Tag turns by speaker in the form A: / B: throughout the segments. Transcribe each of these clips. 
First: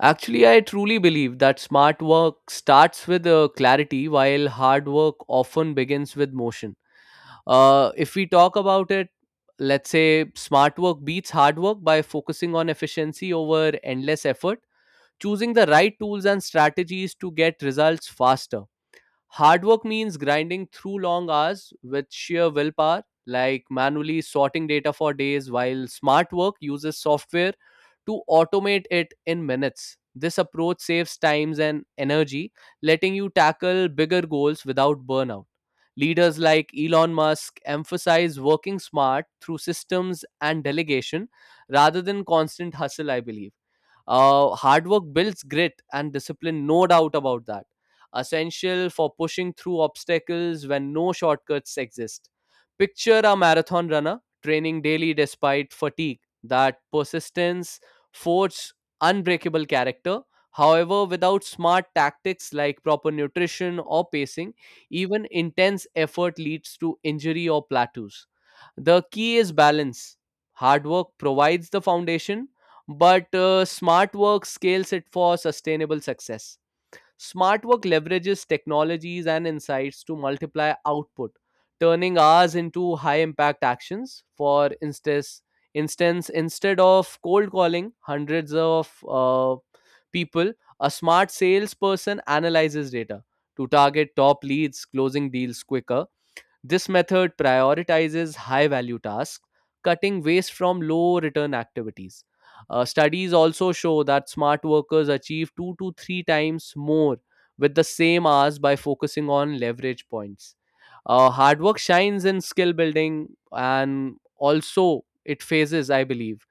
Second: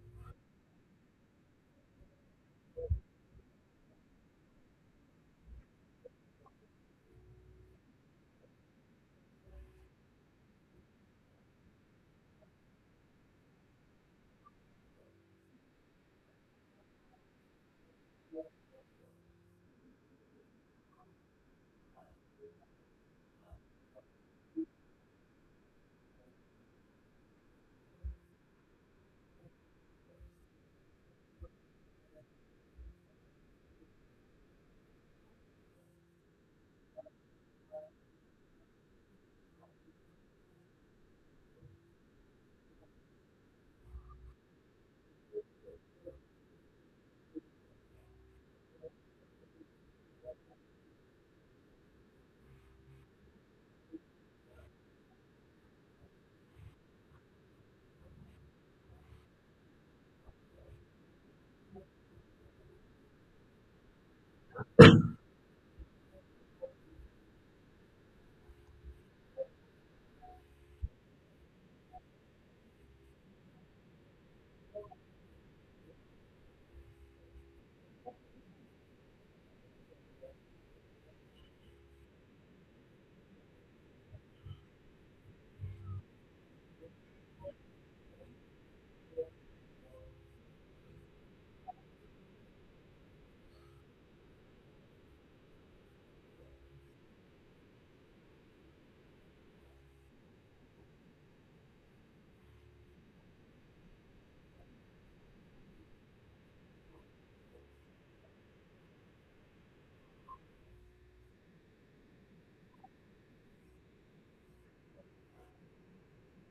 A: Actually, I truly believe that smart work starts with clarity, while hard work often begins with motion. If we talk about it, let's say smart work beats hard work by focusing on efficiency over endless effort, choosing the right tools and strategies to get results faster. Hard work means grinding through long hours with sheer willpower, like manually sorting data for days, while smart work uses software to automate it in minutes. This approach saves times and energy, letting you tackle bigger goals without burnout. Leaders like Elon Musk emphasize working smart through systems and delegation rather than constant hustle, I believe. Hard work builds grit and discipline, no doubt about that, essential for pushing through obstacles when no shortcuts exist. Picture a marathon runner training daily despite fatigue. That persistence forges unbreakable character. However, without smart tactics like proper nutrition or pacing, even intense effort leads to injury or plateaus. The key is balance. Hard work provides the foundation, but smart work scales it for sustainable success. Smart work leverages technologies and insights to multiply output, turning hours into high impact actions. For instance, instead of cold calling hundreds of people, a smart salesperson analyzes data to target top leads, closing deals quicker. This method prioritizes high value tasks, cutting waste from low return activities. Studies also show that smart workers achieve two to three times more with the same hours by focusing on leverage points. Hard work shines in skill building and also it phases, I believe,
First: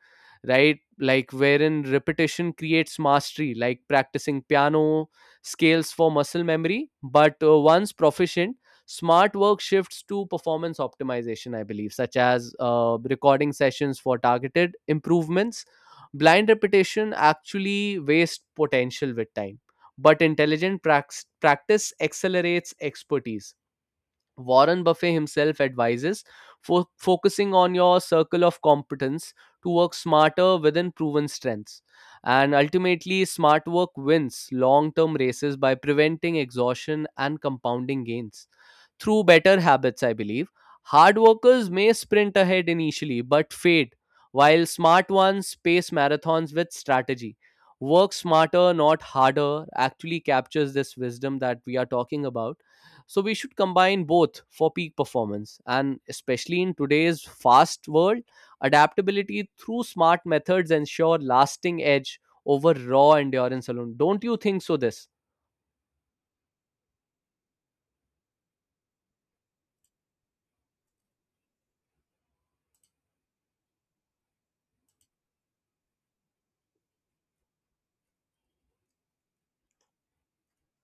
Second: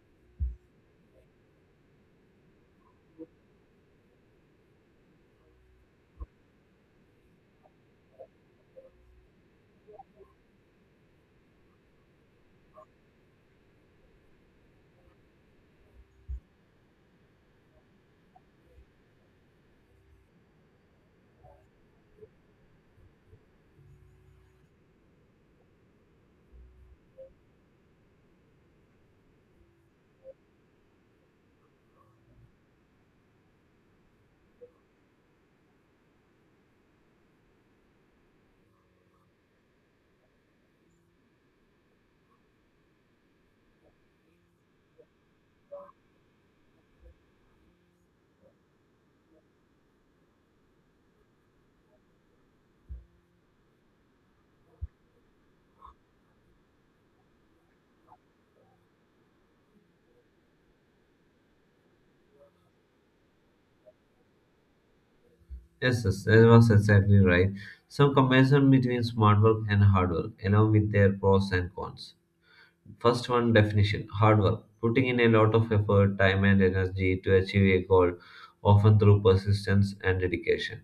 A: right? Like wherein repetition creates mastery, like practicing piano scales for muscle memory. But once proficient, smart work shifts to performance optimization, I believe, such as recording sessions for targeted improvements. Blind repetition actually wastes potential with time, but intelligent practice accelerates expertise. Warren Buffett himself advises for focusing on your circle of competence to work smarter within proven strengths. And ultimately, smart work wins long term races by preventing exhaustion and compounding gains through better habits, I believe. Hard workers may sprint ahead initially but fade, while smart ones pace marathons with strategy. Work smarter, not harder, actually captures this wisdom that we are talking about, so we should combine both for peak performance. And especially in today's fast world, adaptability through smart methods ensure lasting edge over raw endurance alone. Don't you think so? This
B: Yes, yes, that was exactly right. Some comparison between smart work and hard work, along with their pros and cons. First one definition hard work, putting in a lot of effort, time, and energy to achieve a goal, often through persistence and dedication.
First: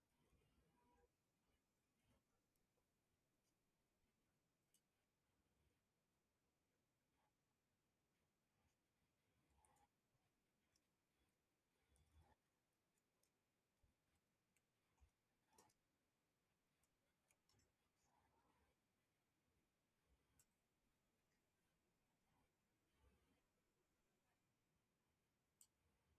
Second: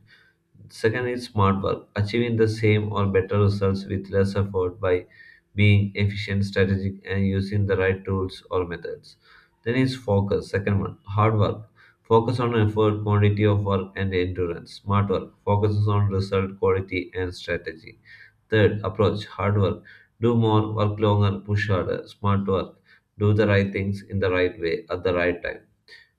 B: Second is smart work, achieving the same or better results with less effort by being efficient, strategic, and using the right tools or methods. Then is focus. Second one, hard work. Focus on effort, quantity of work, and endurance. Smart work focuses on result, quality, and strategy. Third, approach hard work. Do more, work longer, push harder. Smart work. Do the right things in the right way at the right time.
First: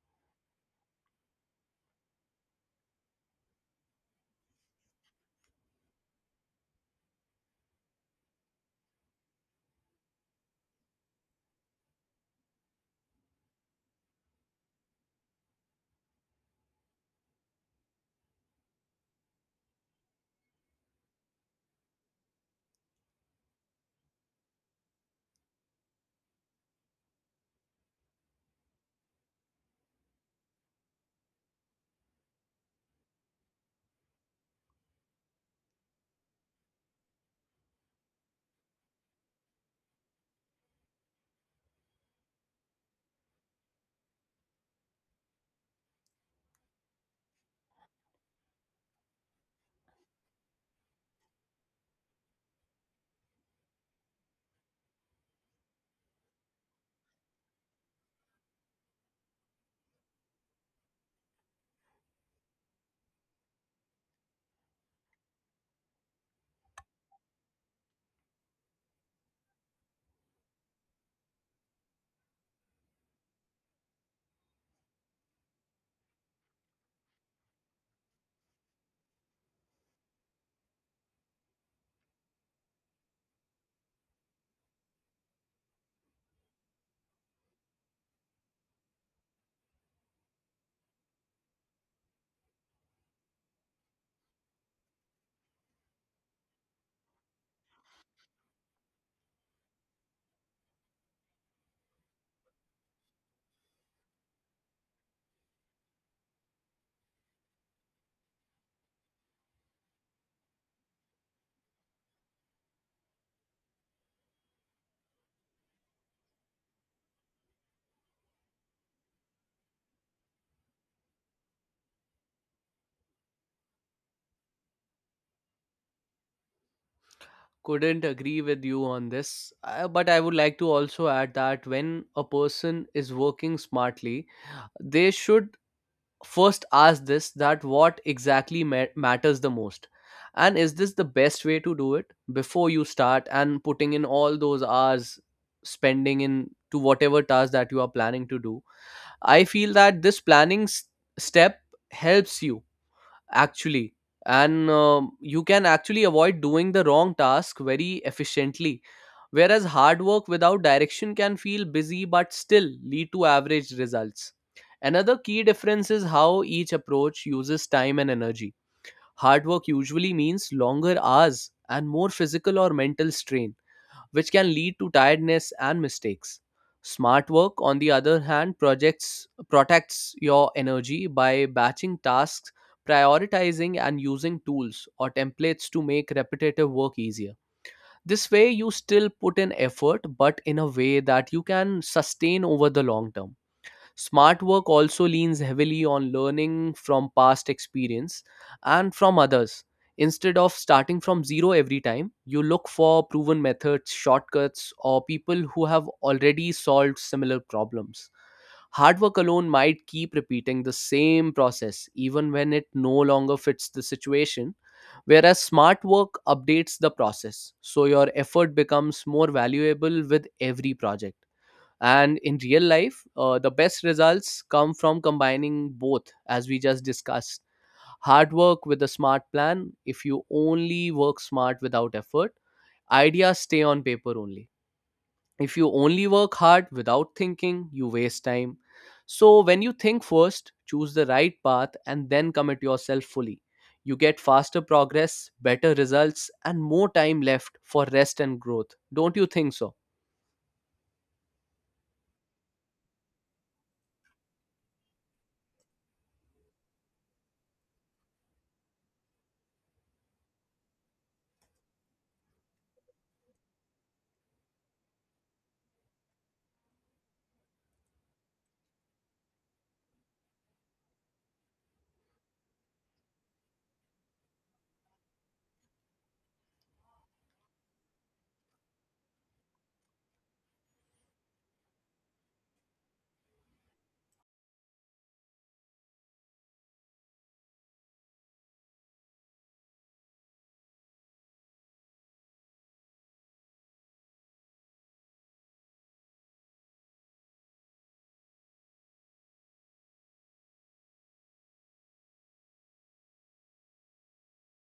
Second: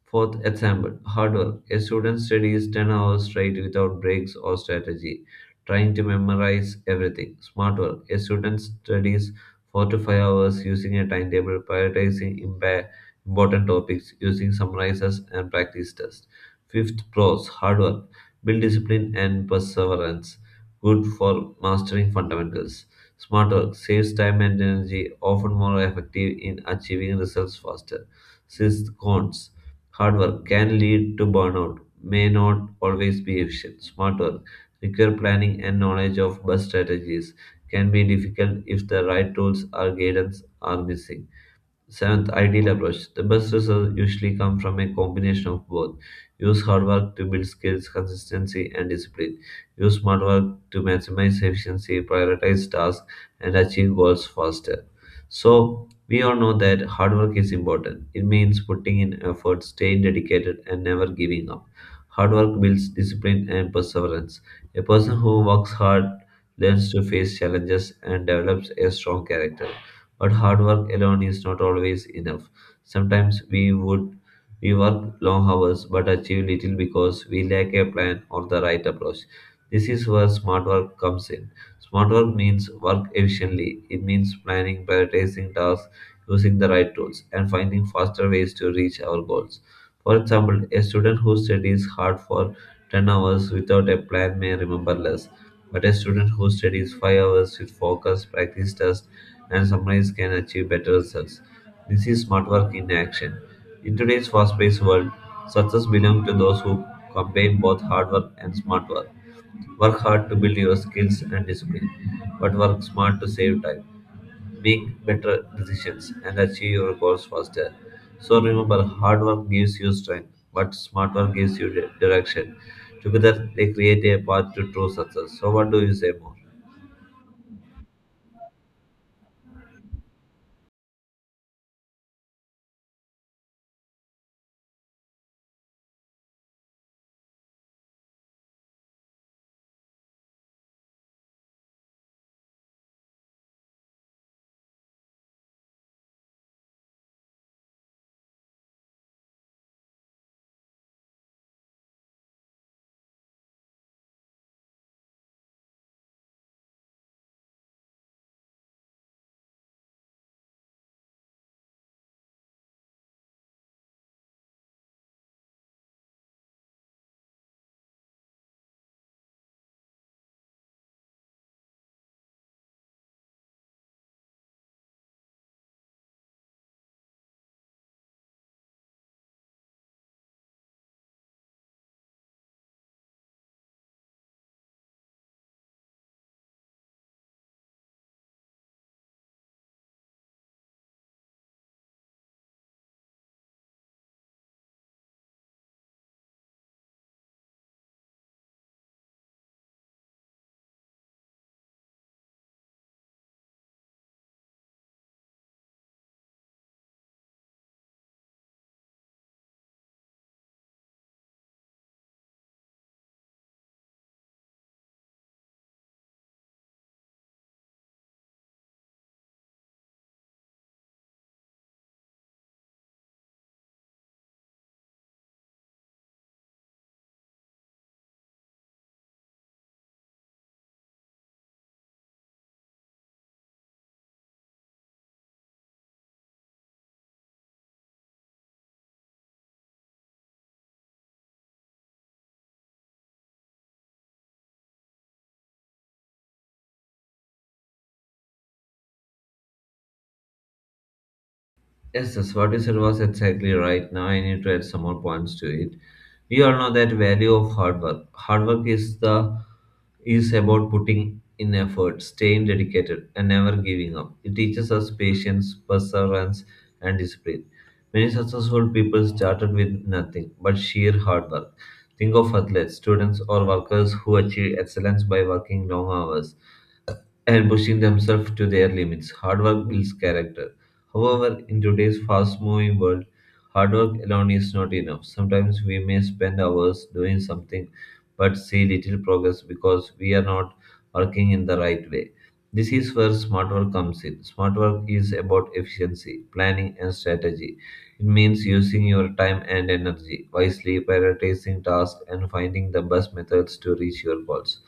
B: Fourth, example hard work. A student studies 10 hours straight without breaks or strategy, trying to memorize everything. Smart work. A student studies 4 to 5 hours using a timetable, prioritizing important topics, using summarizers and practice tests. Fifth, pros. Hard work. Build discipline and perseverance. Good for mastering fundamentals. Smart work saves time and energy, often more effective in achieving results faster. Sixth, cons. Hard work can lead to burnout, may not always be efficient. Smart work require planning and knowledge of bus strategies, can be difficult if the right tools or guidance are missing. Seventh, ideal approach. The best results usually come from a combination of both. Use hard work to build skills, consistency, and discipline. Use smart work to maximize efficiency, prioritize tasks, and achieve goals faster. So, we all know that hard work is important. It means putting in effort, staying dedicated, and never giving up. Hard work builds discipline and perseverance. A person who works hard learns to face challenges and develops a strong character. But hard work alone is not always enough. Sometimes we work long hours but achieve little because we lack a plan or the right approach. This is where smart work comes in. Smart work means work efficiently. It means planning, prioritizing tasks, using the right tools, and finding faster ways to reach our goals. For example, a student who studies hard for 10 hours without a plan may remember less, but a student who studies 5 hours with focus, practice, and sometimes can achieve better results. This is smart work in action. In today's fast paced world, success belongs to those who combine both hard work and smart work. Work hard to build your skills and discipline, but work smart to save time, make better decisions, and achieve your goals faster. So remember, hard work gives you strength, but smart work gives you direction. Together, they create a path to true success. So, what do you say more?
A: couldn't agree with you on this, but I would like to also add that when a person is working smartly, they should first ask this: that what exactly matters the most and is this the best way to do it before you start and putting in all those hours spending in to whatever task that you are planning to do. I feel that this planning step helps you actually, and you can actually avoid doing the wrong task very efficiently, whereas hard work without direction can feel busy but still lead to average results. Another key difference is how each approach uses time and energy. Hard work usually means longer hours and more physical or mental strain, which can lead to tiredness and mistakes. Smart work, on the other hand, projects protects your energy by batching tasks, prioritizing and using tools or templates to make repetitive work easier. This way you still put in effort, but in a way that you can sustain over the long term. Smart work also leans heavily on learning from past experience and from others. Instead of starting from zero every time, you look for proven methods, shortcuts, or people who have already solved similar problems. Hard work alone might keep repeating the same process even when it no longer fits the situation, whereas smart work updates the process, so your effort becomes more valuable with every project. And in real life, the best results come from combining both, as we just discussed: hard work with a smart plan. If you only work smart without effort, ideas stay on paper only. If you only work hard without thinking, you waste time. So when you think first, choose the right path, and then commit yourself fully, you get faster progress, better results, and more time left for rest and growth. Don't you think so?
B: Yes, that's what you said was exactly right. Now I need to add some more points to it. We all know that value of hard work. Hard work is about putting in effort, staying dedicated, and never giving up. It teaches us patience, perseverance, and discipline. Many successful people started with nothing but sheer hard work. Think of athletes, students, or workers who achieve excellence by working long hours and pushing themselves to their limits. Hard work builds character. However, in today's fast moving world, hard work alone is not enough. Sometimes we may spend hours doing something but see little progress because we are not working in the right way. This is where smart work comes in. Smart work is about efficiency, planning, and strategy. It means using your time and energy wisely, prioritizing tasks, and finding the best methods to reach your goals.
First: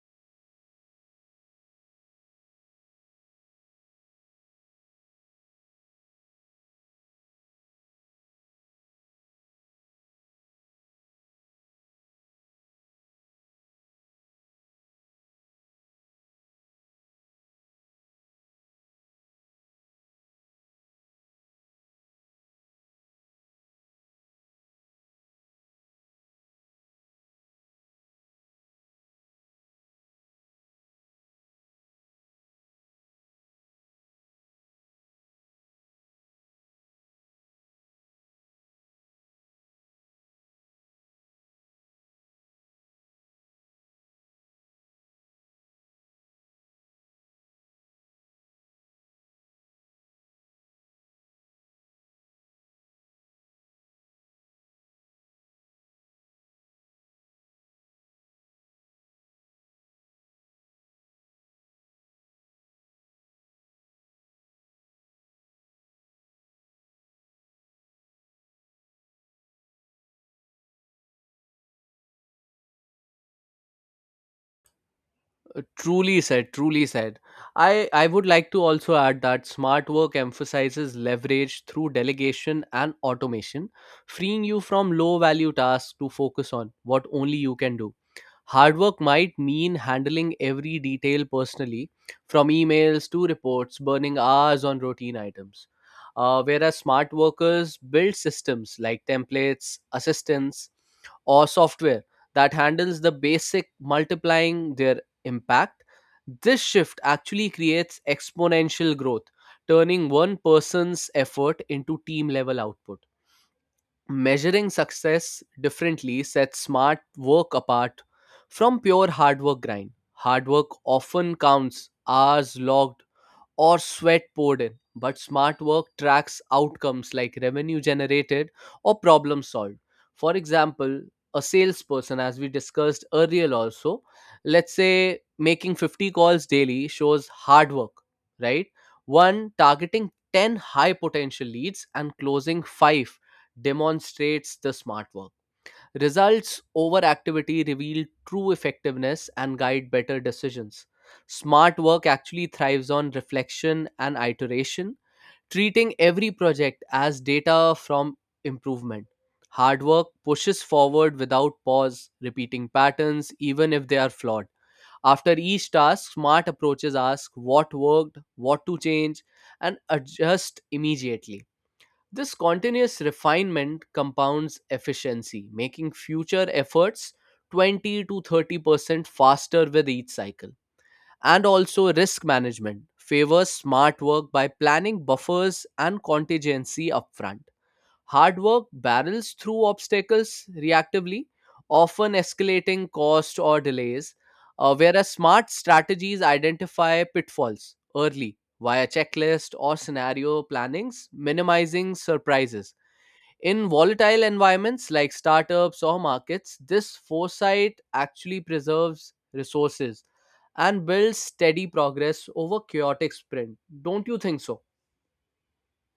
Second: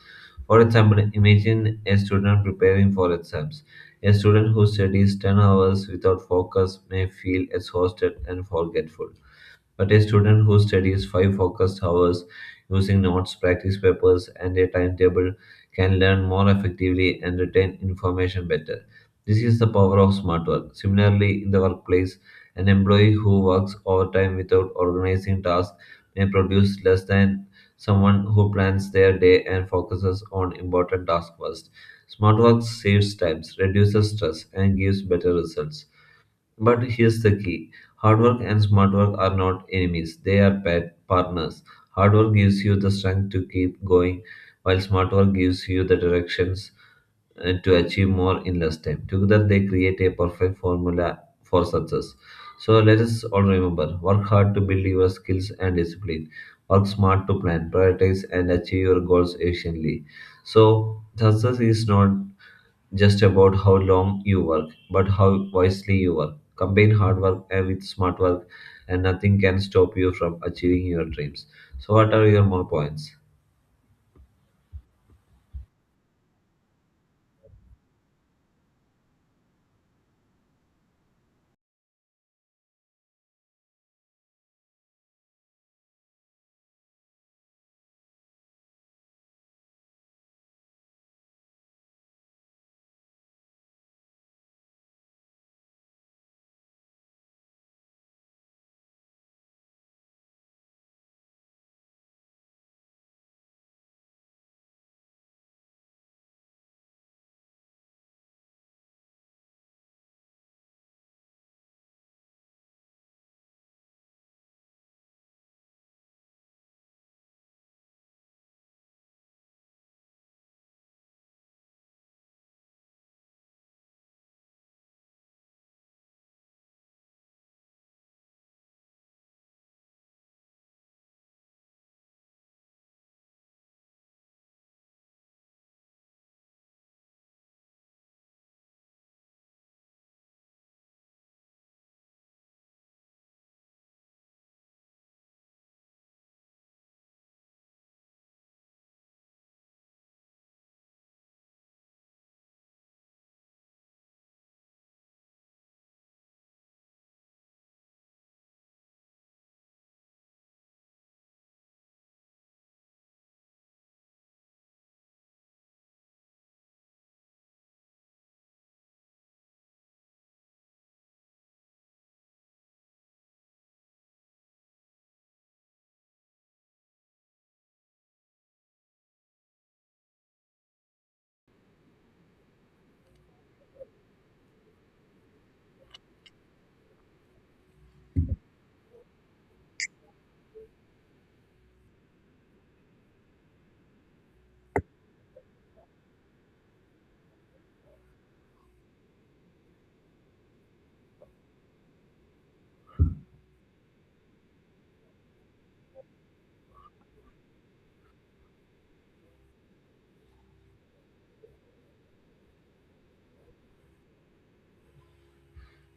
B: For example, imagine a student preparing for exams. A student who studies 10 hours without focus may feel exhausted and forgetful. But a student who studies 5 focused hours using notes, practice papers, and a timetable can learn more effectively and retain information better. This is the power of smart work. Similarly, in the workplace, an employee who works overtime without organizing tasks may produce less than someone who plans their day and focuses on important tasks first. Smart work saves time, reduces stress, and gives better results. But here's the key hard work and smart work are not enemies, they are pet partners. Hard work gives you the strength to keep going, while smart work gives you the directions to achieve more in less time. Together, they create a perfect formula for success. So, let us all remember work hard to build your skills and discipline, work smart to plan, prioritize, and achieve your goals efficiently. So, success is not just about how long you work, but how wisely you work. Combine hard work and with smart work, and nothing can stop you from achieving your dreams. So, what are your more points?
A: Truly said, truly said. I would like to also add that smart work emphasizes leverage through delegation and automation, freeing you from low value tasks to focus on what only you can do. Hard work might mean handling every detail personally, from emails to reports, burning hours on routine items. Whereas smart workers build systems like templates, assistants, or software that handles the basic multiplying their impact, this shift actually creates exponential growth, turning one person's effort into team level output. Measuring success differently sets smart work apart from pure hard work grind. Hard work often counts hours logged or sweat poured in. But smart work tracks outcomes like revenue generated or problem solved. For example, a salesperson, as we discussed earlier, also, let's say making 50 calls daily shows hard work, right? One, targeting 10 high potential leads and closing five demonstrates the smart work. Results over activity reveal true effectiveness and guide better decisions. Smart work actually thrives on reflection and iteration, treating every project as data from improvement. Hard work pushes forward without pause, repeating patterns even if they are flawed. After each task, smart approaches ask what worked, what to change, and adjust immediately. This continuous refinement compounds efficiency, making future efforts 20 to 30% faster with each cycle. And also, risk management favors smart work by planning buffers and contingency upfront. Hard work barrels through obstacles reactively, often escalating cost or delays, whereas smart strategies identify pitfalls early via checklist or scenario plannings, minimizing surprises. In volatile environments like startups or markets, this foresight actually preserves resources and builds steady progress over chaotic sprint. Don't you think so?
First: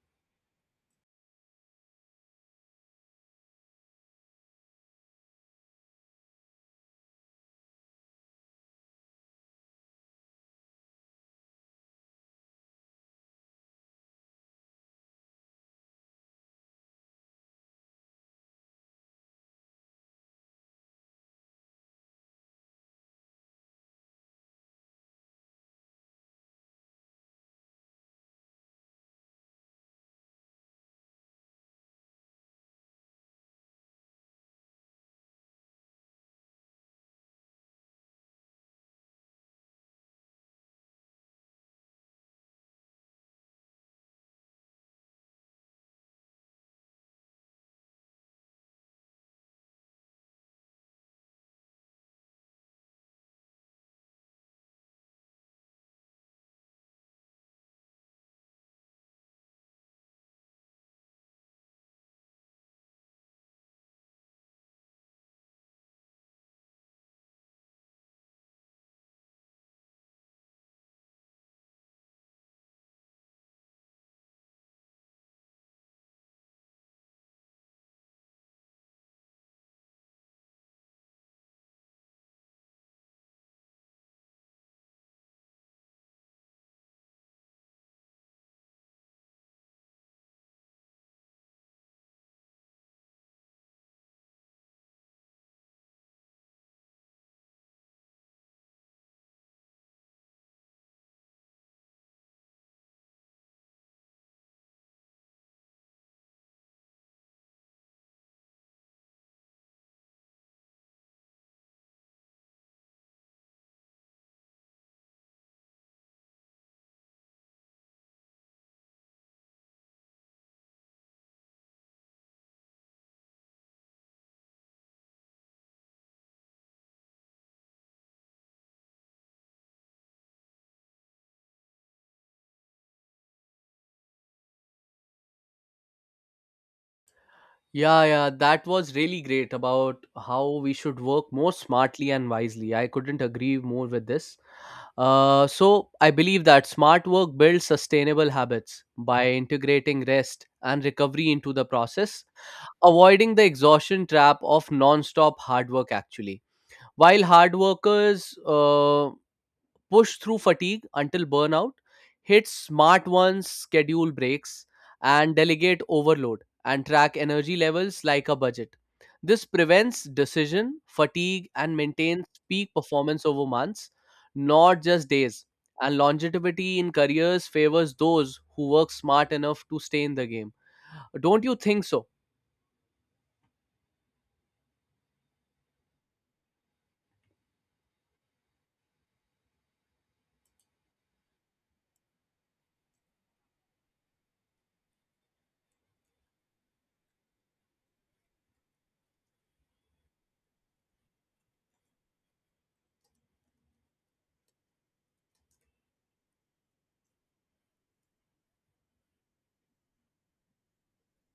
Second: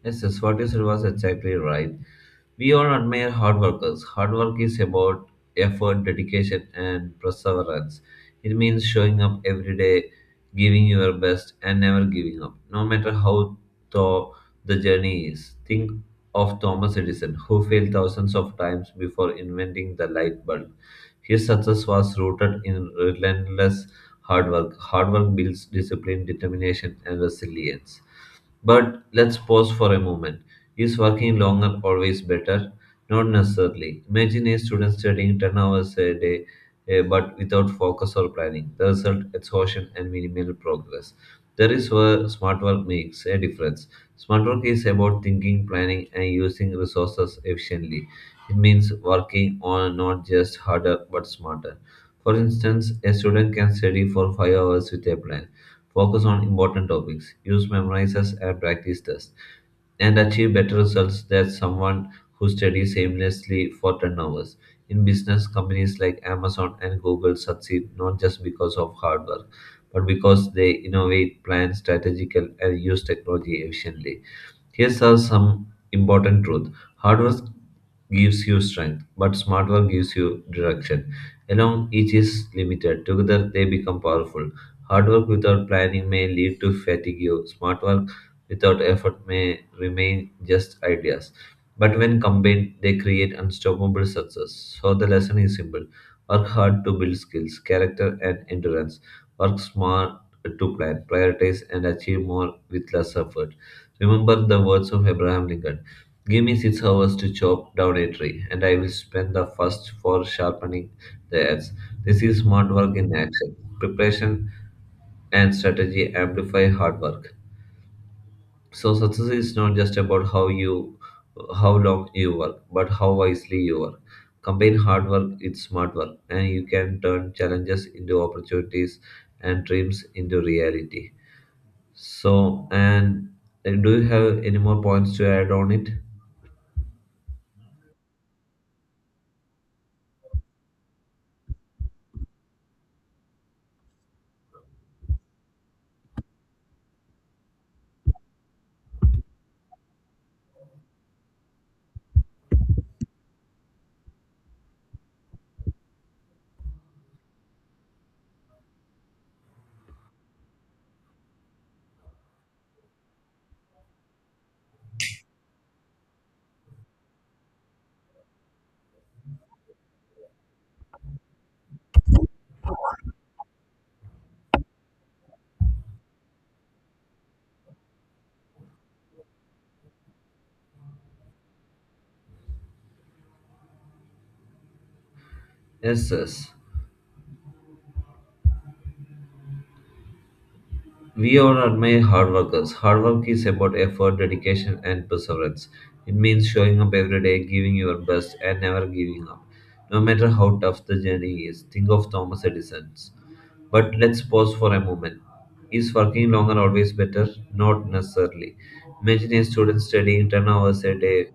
B: Yes, yes, what you said was exactly right. We all admire hard workers. Hard work is about effort, dedication, and perseverance. It means showing up every day, giving your best, and never giving up, no matter how tough the journey is. Think of Thomas Edison, who failed thousands of times before inventing the light bulb. His success was rooted in relentless hard work. Hard work builds discipline, determination, and resilience. But let's pause for a moment. Is working longer always better? Not necessarily. Imagine a student studying 10 hours a day, but without focus or planning. The result exhaustion and minimal progress. That is where smart work makes a difference. Smart work is about thinking, planning, and using resources efficiently. It means working on not just harder but smarter. For instance, a student can study for 5 hours with a plan focus on important topics, use memorizers and practice tests, and achieve better results than someone who studies aimlessly for 10 hours. In business, companies like Amazon and Google succeed not just because of hard work, but because they innovate, plan strategical, and use technology efficiently. Here are some important truths. Hard work gives you strength, but smart work gives you direction. Alone, each is limited. Together, they become powerful. Hard work without planning may lead to fatigue. Smart work without effort may remain just ideas. But when combined, they create unstoppable success. So the lesson is simple. Work hard to build skills, character, and endurance. Work smart to plan, prioritize, and achieve more with less effort. Remember the words of Abraham Lincoln give me 6 hours to chop down a tree, and I will spend the first four sharpening the axe. This is smart work in action. Preparation and strategy amplify hard work. So success is not just about how long you work, but how wisely you work. Combine hard work with smart work and you can turn challenges into opportunities and dreams into reality. So and do you have any more points to add on it?
A: Yeah, yeah, that was really great about how we should work more smartly and wisely. I couldn't agree more with this. So, I believe that smart work builds sustainable habits by integrating rest and recovery into the process, avoiding the exhaustion trap of non stop hard work, actually. While hard workers push through fatigue until burnout, hit smart ones schedule breaks and delegate overload and track energy levels like a budget. This prevents decision fatigue and maintains peak performance over months, not just days. And longevity in careers favors those who work smart enough to stay in the game. Don't you think so?
B: Yes, yes. We all admire hard workers. Hard work is about effort, dedication, and perseverance. It means showing up every day, giving your best, and never giving up. No matter how tough the journey is, think of Thomas Edison. But let's pause for a moment. Is working longer always better? Not necessarily. Imagine a student studying 10 hours a day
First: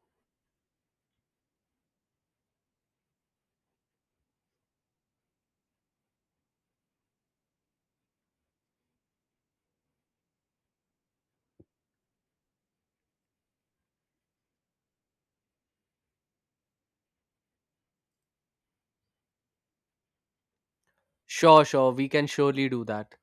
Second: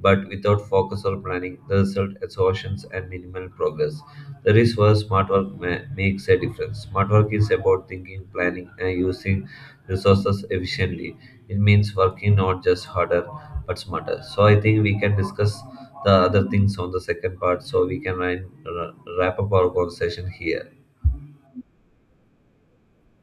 B: but without focus or planning, the result exhaustions and minimal progress. That is where smart work makes a difference. Smart work is about thinking, planning, and using resources efficiently. It means working not just harder but smarter. So I think we can discuss the other things on the second part. So we can wrap up our conversation here.
A: Sure, sure, we can surely do that.